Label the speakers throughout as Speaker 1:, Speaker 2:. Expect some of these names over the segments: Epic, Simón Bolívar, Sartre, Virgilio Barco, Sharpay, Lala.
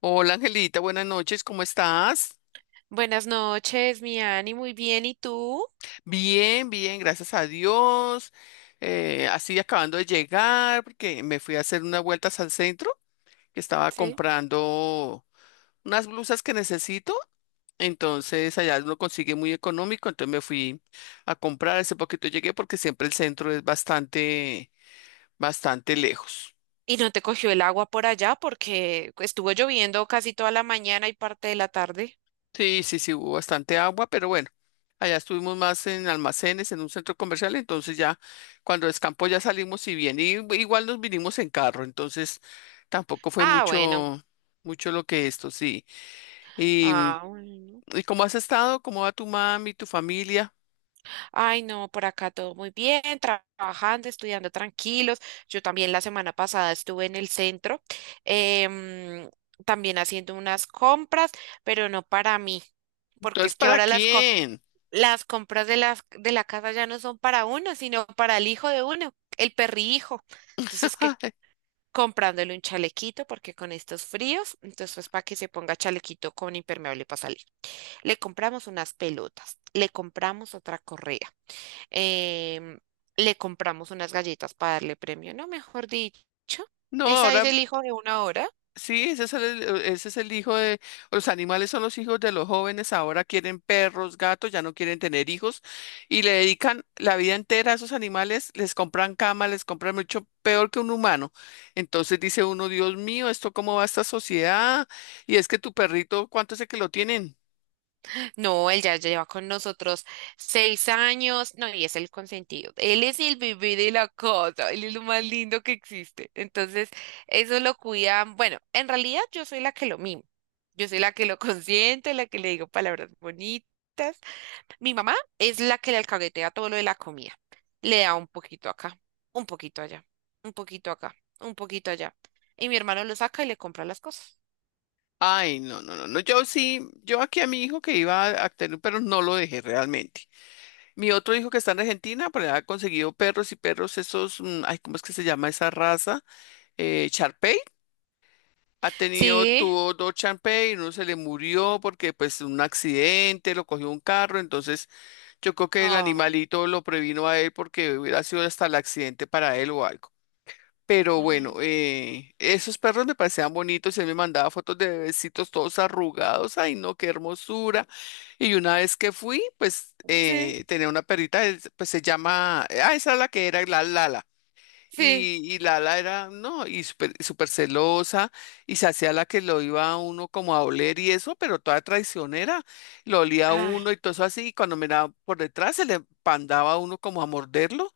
Speaker 1: Hola Angelita, buenas noches, ¿cómo estás?
Speaker 2: Buenas noches, mi Ani, muy bien. ¿Y tú?
Speaker 1: Bien, bien, gracias a Dios. Así acabando de llegar, porque me fui a hacer unas vueltas al centro, que estaba
Speaker 2: Sí.
Speaker 1: comprando unas blusas que necesito. Entonces allá lo consigue muy económico, entonces me fui a comprar. Hace poquito llegué porque siempre el centro es bastante lejos.
Speaker 2: ¿Y no te cogió el agua por allá porque estuvo lloviendo casi toda la mañana y parte de la tarde?
Speaker 1: Sí, sí, sí, hubo bastante agua, pero bueno, allá estuvimos más en almacenes, en un centro comercial, entonces ya cuando descampó ya salimos y bien, y igual nos vinimos en carro, entonces tampoco fue
Speaker 2: Ah, bueno.
Speaker 1: mucho, mucho lo que esto, sí. ¿Y,
Speaker 2: Ah,
Speaker 1: mm,
Speaker 2: bueno.
Speaker 1: y cómo has estado? ¿Cómo va tu mami, tu familia?
Speaker 2: Ay, no, por acá todo muy bien, trabajando, estudiando tranquilos. Yo también la semana pasada estuve en el centro, em, también haciendo unas compras, pero no para mí, porque
Speaker 1: Entonces,
Speaker 2: es que
Speaker 1: ¿para
Speaker 2: ahora las
Speaker 1: quién?
Speaker 2: las compras de la casa ya no son para uno, sino para el hijo de uno, el perrihijo. Entonces, que comprándole un chalequito, porque con estos fríos, entonces pues para que se ponga chalequito con impermeable para salir. Le compramos unas pelotas, le compramos otra correa, em, le compramos unas galletas para darle premio, no, mejor dicho.
Speaker 1: No,
Speaker 2: Esa es
Speaker 1: ahora
Speaker 2: el hijo de una hora.
Speaker 1: sí, ese es el hijo de, los animales son los hijos de los jóvenes, ahora quieren perros, gatos, ya no quieren tener hijos y le dedican la vida entera a esos animales, les compran cama, les compran mucho peor que un humano. Entonces dice uno, Dios mío, ¿esto cómo va esta sociedad? Y es que tu perrito, ¿cuánto sé que lo tienen?
Speaker 2: No, él ya lleva con nosotros 6 años. No, y es el consentido. Él es el bebé de la casa. Él es lo más lindo que existe. Entonces, eso lo cuidan. Bueno, en realidad yo soy la que lo mimo. Yo soy la que lo consiente, la que le digo palabras bonitas. Mi mamá es la que le alcahuetea todo lo de la comida. Le da un poquito acá, un poquito allá, un poquito acá, un poquito allá. Y mi hermano lo saca y le compra las cosas.
Speaker 1: Ay, no, no, no, no, yo sí, yo aquí a mi hijo que iba a tener un perro no lo dejé realmente. Mi otro hijo que está en Argentina, pues ha conseguido perros y perros esos, ay, ¿cómo es que se llama esa raza? Sharpay ha tenido,
Speaker 2: Sí.
Speaker 1: tuvo dos Sharpay, uno se le murió porque pues un accidente, lo cogió un carro, entonces yo creo que el
Speaker 2: Oh,
Speaker 1: animalito lo previno a él porque hubiera sido hasta el accidente para él o algo. Pero bueno, esos perros me parecían bonitos, él me mandaba fotos de bebecitos todos arrugados, ay no, qué hermosura. Y una vez que fui, pues
Speaker 2: sí,
Speaker 1: tenía una perrita, pues se llama, ah, esa es la que era, la Lala.
Speaker 2: sí.
Speaker 1: Y Lala era, no, y súper celosa, y se hacía la que lo iba a uno como a oler y eso, pero toda traicionera, lo olía a
Speaker 2: Ah,
Speaker 1: uno y todo eso así, y cuando miraba por detrás se le pandaba a uno como a morderlo,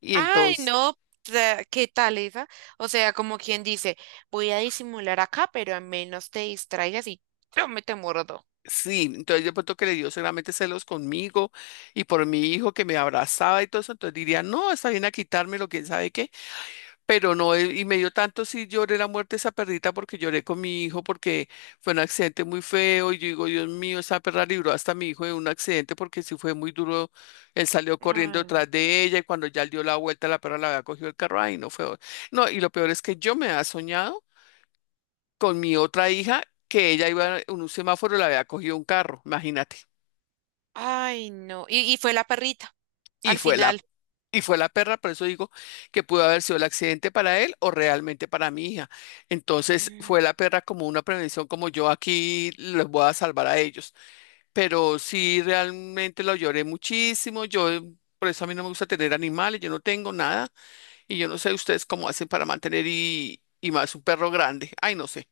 Speaker 1: y
Speaker 2: ay,
Speaker 1: entonces,
Speaker 2: no, ¿qué tal esa? O sea, como quien dice, voy a disimular acá, pero al menos te distraigas y yo me te muerdo.
Speaker 1: sí, entonces yo pronto que le dio seguramente celos conmigo y por mi hijo que me abrazaba y todo eso, entonces diría, no, está bien a quitármelo, quién sabe qué. Pero no, y me dio tanto si lloré la muerte de esa perrita porque lloré con mi hijo porque fue un accidente muy feo y yo digo, Dios mío, esa perra libró hasta a mi hijo de un accidente porque sí fue muy duro, él salió corriendo
Speaker 2: Ah,
Speaker 1: detrás de ella y cuando ya él dio la vuelta la perra la había cogido el carro, ay, no fue, no, y lo peor es que yo me había soñado con mi otra hija que ella iba en un semáforo y la había cogido un carro, imagínate.
Speaker 2: ay, no. Y fue la perrita,
Speaker 1: Y
Speaker 2: al
Speaker 1: fue la
Speaker 2: final.
Speaker 1: Y fue la perra, por eso digo que pudo haber sido el accidente para él o realmente para mi hija. Entonces fue
Speaker 2: Mm.
Speaker 1: la perra como una prevención, como yo aquí les voy a salvar a ellos. Pero sí, realmente lo lloré muchísimo. Yo, por eso a mí no me gusta tener animales, yo no tengo nada. Y yo no sé ustedes cómo hacen para mantener y más un perro grande. Ay, no sé.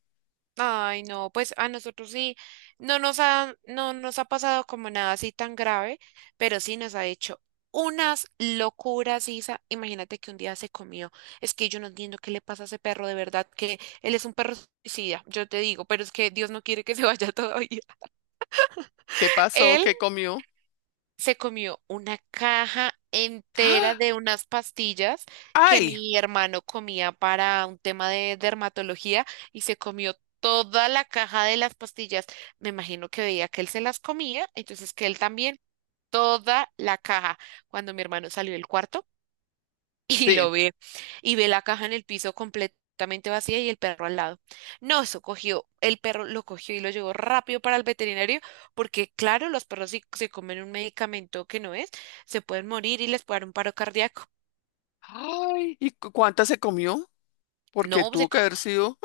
Speaker 2: Ay, no, pues a nosotros sí, no nos ha pasado como nada así tan grave, pero sí nos ha hecho unas locuras, Isa. Imagínate que un día se comió. Es que yo no entiendo qué le pasa a ese perro, de verdad, que él es un perro suicida, yo te digo, pero es que Dios no quiere que se vaya todavía.
Speaker 1: ¿Qué pasó?
Speaker 2: Él
Speaker 1: ¿Qué comió?
Speaker 2: se comió una caja entera
Speaker 1: ¡Ah!
Speaker 2: de unas pastillas que
Speaker 1: ¡Ay!
Speaker 2: mi hermano comía para un tema de dermatología y se comió toda la caja de las pastillas. Me imagino que veía que él se las comía, entonces que él también, toda la caja. Cuando mi hermano salió del cuarto, y
Speaker 1: Sí.
Speaker 2: lo ve y ve la caja en el piso completamente vacía y el perro al lado. No, eso cogió, el perro lo cogió y lo llevó rápido para el veterinario porque claro, los perros si se comen un medicamento que no es, se pueden morir y les puede dar un paro cardíaco.
Speaker 1: ¡Ay! ¿Y cuánta se comió? Porque
Speaker 2: No,
Speaker 1: tuvo que haber sido.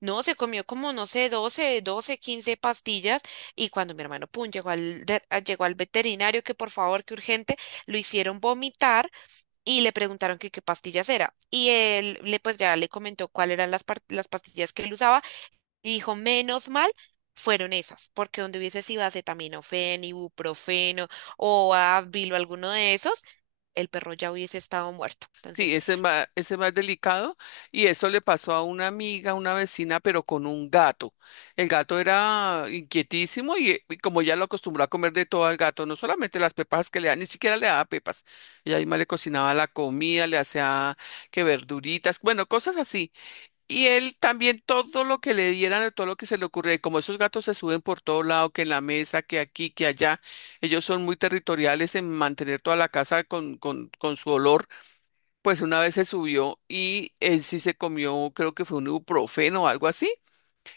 Speaker 2: no, se comió como, no sé, doce 15 pastillas y cuando mi hermano, pum, llegó al llegó al veterinario que por favor, que urgente, lo hicieron vomitar y le preguntaron que qué pastillas era. Y él le pues ya le comentó cuáles eran las pastillas que él usaba y dijo, menos mal fueron esas, porque donde hubiese sido acetaminofén, ibuprofeno o Advil o alguno de esos, el perro ya hubiese estado muerto.
Speaker 1: Sí,
Speaker 2: Entonces,
Speaker 1: ese es más delicado y eso le pasó a una amiga, una vecina, pero con un gato. El gato era inquietísimo y como ya lo acostumbró a comer de todo al gato, no solamente las pepas que le da, ni siquiera le daba pepas. Ella misma le cocinaba la comida, le hacía que verduritas, bueno, cosas así. Y él también todo lo que le dieran, todo lo que se le ocurría, y como esos gatos se suben por todo lado, que en la mesa, que aquí, que allá, ellos son muy territoriales en mantener toda la casa con su olor. Pues una vez se subió y él sí se comió, creo que fue un ibuprofeno o algo así,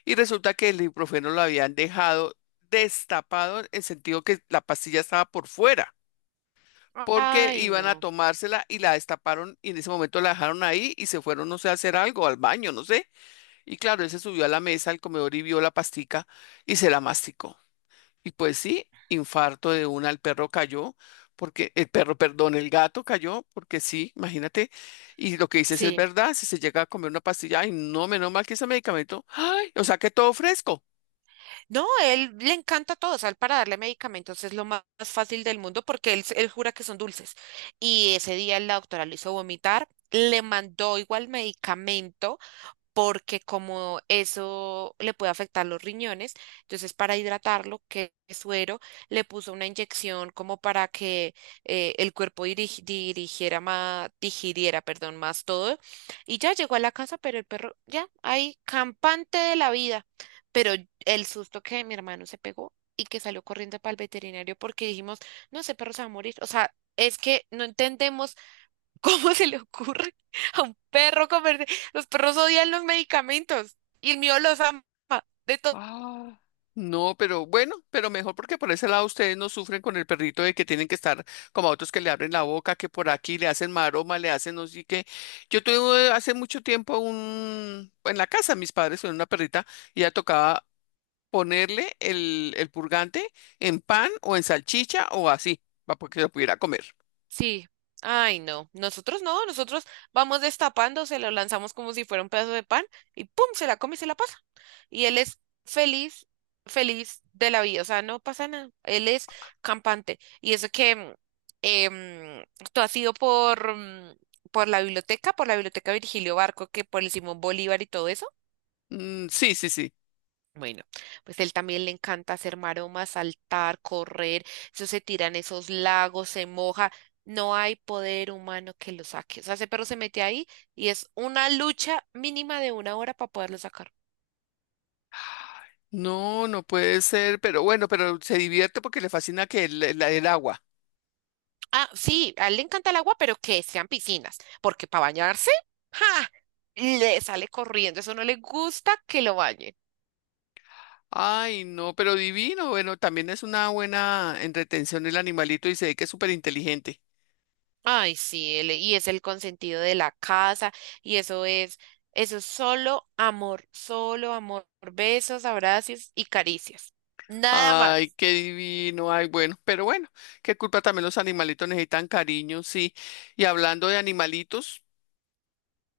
Speaker 1: y resulta que el ibuprofeno lo habían dejado destapado en el sentido que la pastilla estaba por fuera, porque
Speaker 2: ay,
Speaker 1: iban a
Speaker 2: no.
Speaker 1: tomársela y la destaparon y en ese momento la dejaron ahí y se fueron, no sé, a hacer algo, al baño, no sé. Y claro, él se subió a la mesa, al comedor y vio la pastica y se la masticó. Y pues sí, infarto de una, el perro cayó, porque el perro, perdón, el gato cayó, porque sí, imagínate. Y lo que dices es
Speaker 2: Sí.
Speaker 1: verdad, si se llega a comer una pastilla, ay, no, menos mal que ese medicamento, ay, o sea que todo fresco.
Speaker 2: No, él le encanta todo, o sea, él para darle medicamentos es lo más fácil del mundo porque él jura que son dulces. Y ese día la doctora lo hizo vomitar, le mandó igual medicamento porque como eso le puede afectar los riñones, entonces para hidratarlo, que es suero, le puso una inyección como para que el cuerpo dirigiera más, digiriera, perdón, más todo. Y ya llegó a la casa, pero el perro ya ahí, campante de la vida. Pero el susto que mi hermano se pegó y que salió corriendo para el veterinario porque dijimos, no, ese perro se va a morir. O sea, es que no entendemos. ¿Cómo se le ocurre a un perro comer? Los perros odian los medicamentos y el mío los ama de todo.
Speaker 1: Ah. No, pero bueno, pero mejor porque por ese lado ustedes no sufren con el perrito de que tienen que estar como a otros que le abren la boca, que por aquí le hacen maroma, le hacen no sé qué. Yo tuve hace mucho tiempo un, en la casa, mis padres tuvieron una perrita y ella tocaba ponerle el purgante en pan o en salchicha o así, para que lo pudiera comer.
Speaker 2: Sí. Ay, no. Nosotros no. Nosotros vamos destapando, se lo lanzamos como si fuera un pedazo de pan y pum, se la come y se la pasa. Y él es feliz, feliz de la vida. O sea, no pasa nada. Él es campante. Y eso que em, tú has ido por la biblioteca, por la biblioteca Virgilio Barco, que por el Simón Bolívar y todo eso.
Speaker 1: Mm, sí, sí, sí.
Speaker 2: Bueno, pues él también le encanta hacer maromas, saltar, correr, eso se tiran esos lagos, se moja, no hay poder humano que lo saque. O sea, ese perro se mete ahí y es una lucha mínima de una hora para poderlo sacar.
Speaker 1: No, no puede ser, pero bueno, pero se divierte porque le fascina que el agua.
Speaker 2: Ah, sí, a él le encanta el agua, pero que sean piscinas, porque para bañarse, ¡ja! Le sale corriendo, eso no le gusta que lo bañen.
Speaker 1: Ay, no, pero divino. Bueno, también es una buena en retención el animalito y se ve que es súper inteligente.
Speaker 2: Ay, sí, y es el consentido de la casa, y eso es solo amor, besos, abrazos y caricias, nada
Speaker 1: Ay,
Speaker 2: más.
Speaker 1: qué divino. Ay, bueno, pero bueno, qué culpa también los animalitos necesitan cariño, sí. Y hablando de animalitos,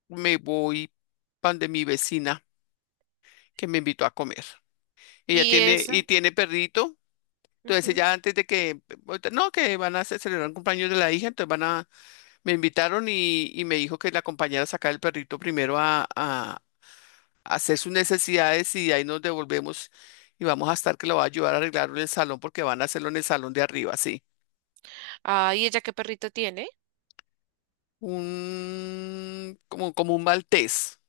Speaker 1: me voy pan de mi vecina que me invitó a comer. Ella
Speaker 2: Y
Speaker 1: tiene, y
Speaker 2: eso.
Speaker 1: tiene perrito. Entonces
Speaker 2: Ujú.
Speaker 1: ya antes de que, no, que van a celebrar un cumpleaños de la hija, entonces van a, me invitaron y me dijo que la acompañara a sacar el perrito primero a hacer sus necesidades y ahí nos devolvemos y vamos a estar que lo va a ayudar a arreglarlo en el salón porque van a hacerlo en el salón de arriba, sí.
Speaker 2: Ay, ¿ella qué perrito tiene?
Speaker 1: Un, como, como un maltés.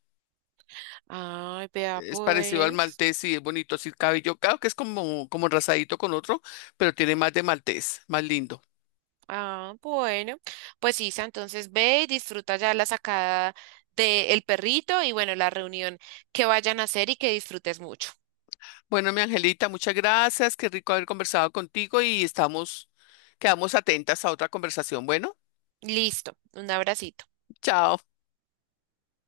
Speaker 2: Ay, vea
Speaker 1: Es parecido al
Speaker 2: pues.
Speaker 1: maltés y es bonito, así el cabello, claro que es como, como enrasadito con otro, pero tiene más de maltés, más lindo.
Speaker 2: Ah, bueno. Pues Isa, entonces ve y disfruta ya la sacada del perrito y bueno, la reunión que vayan a hacer y que disfrutes mucho.
Speaker 1: Bueno, mi Angelita, muchas gracias. Qué rico haber conversado contigo y estamos, quedamos atentas a otra conversación. Bueno,
Speaker 2: Listo, un abracito.
Speaker 1: chao.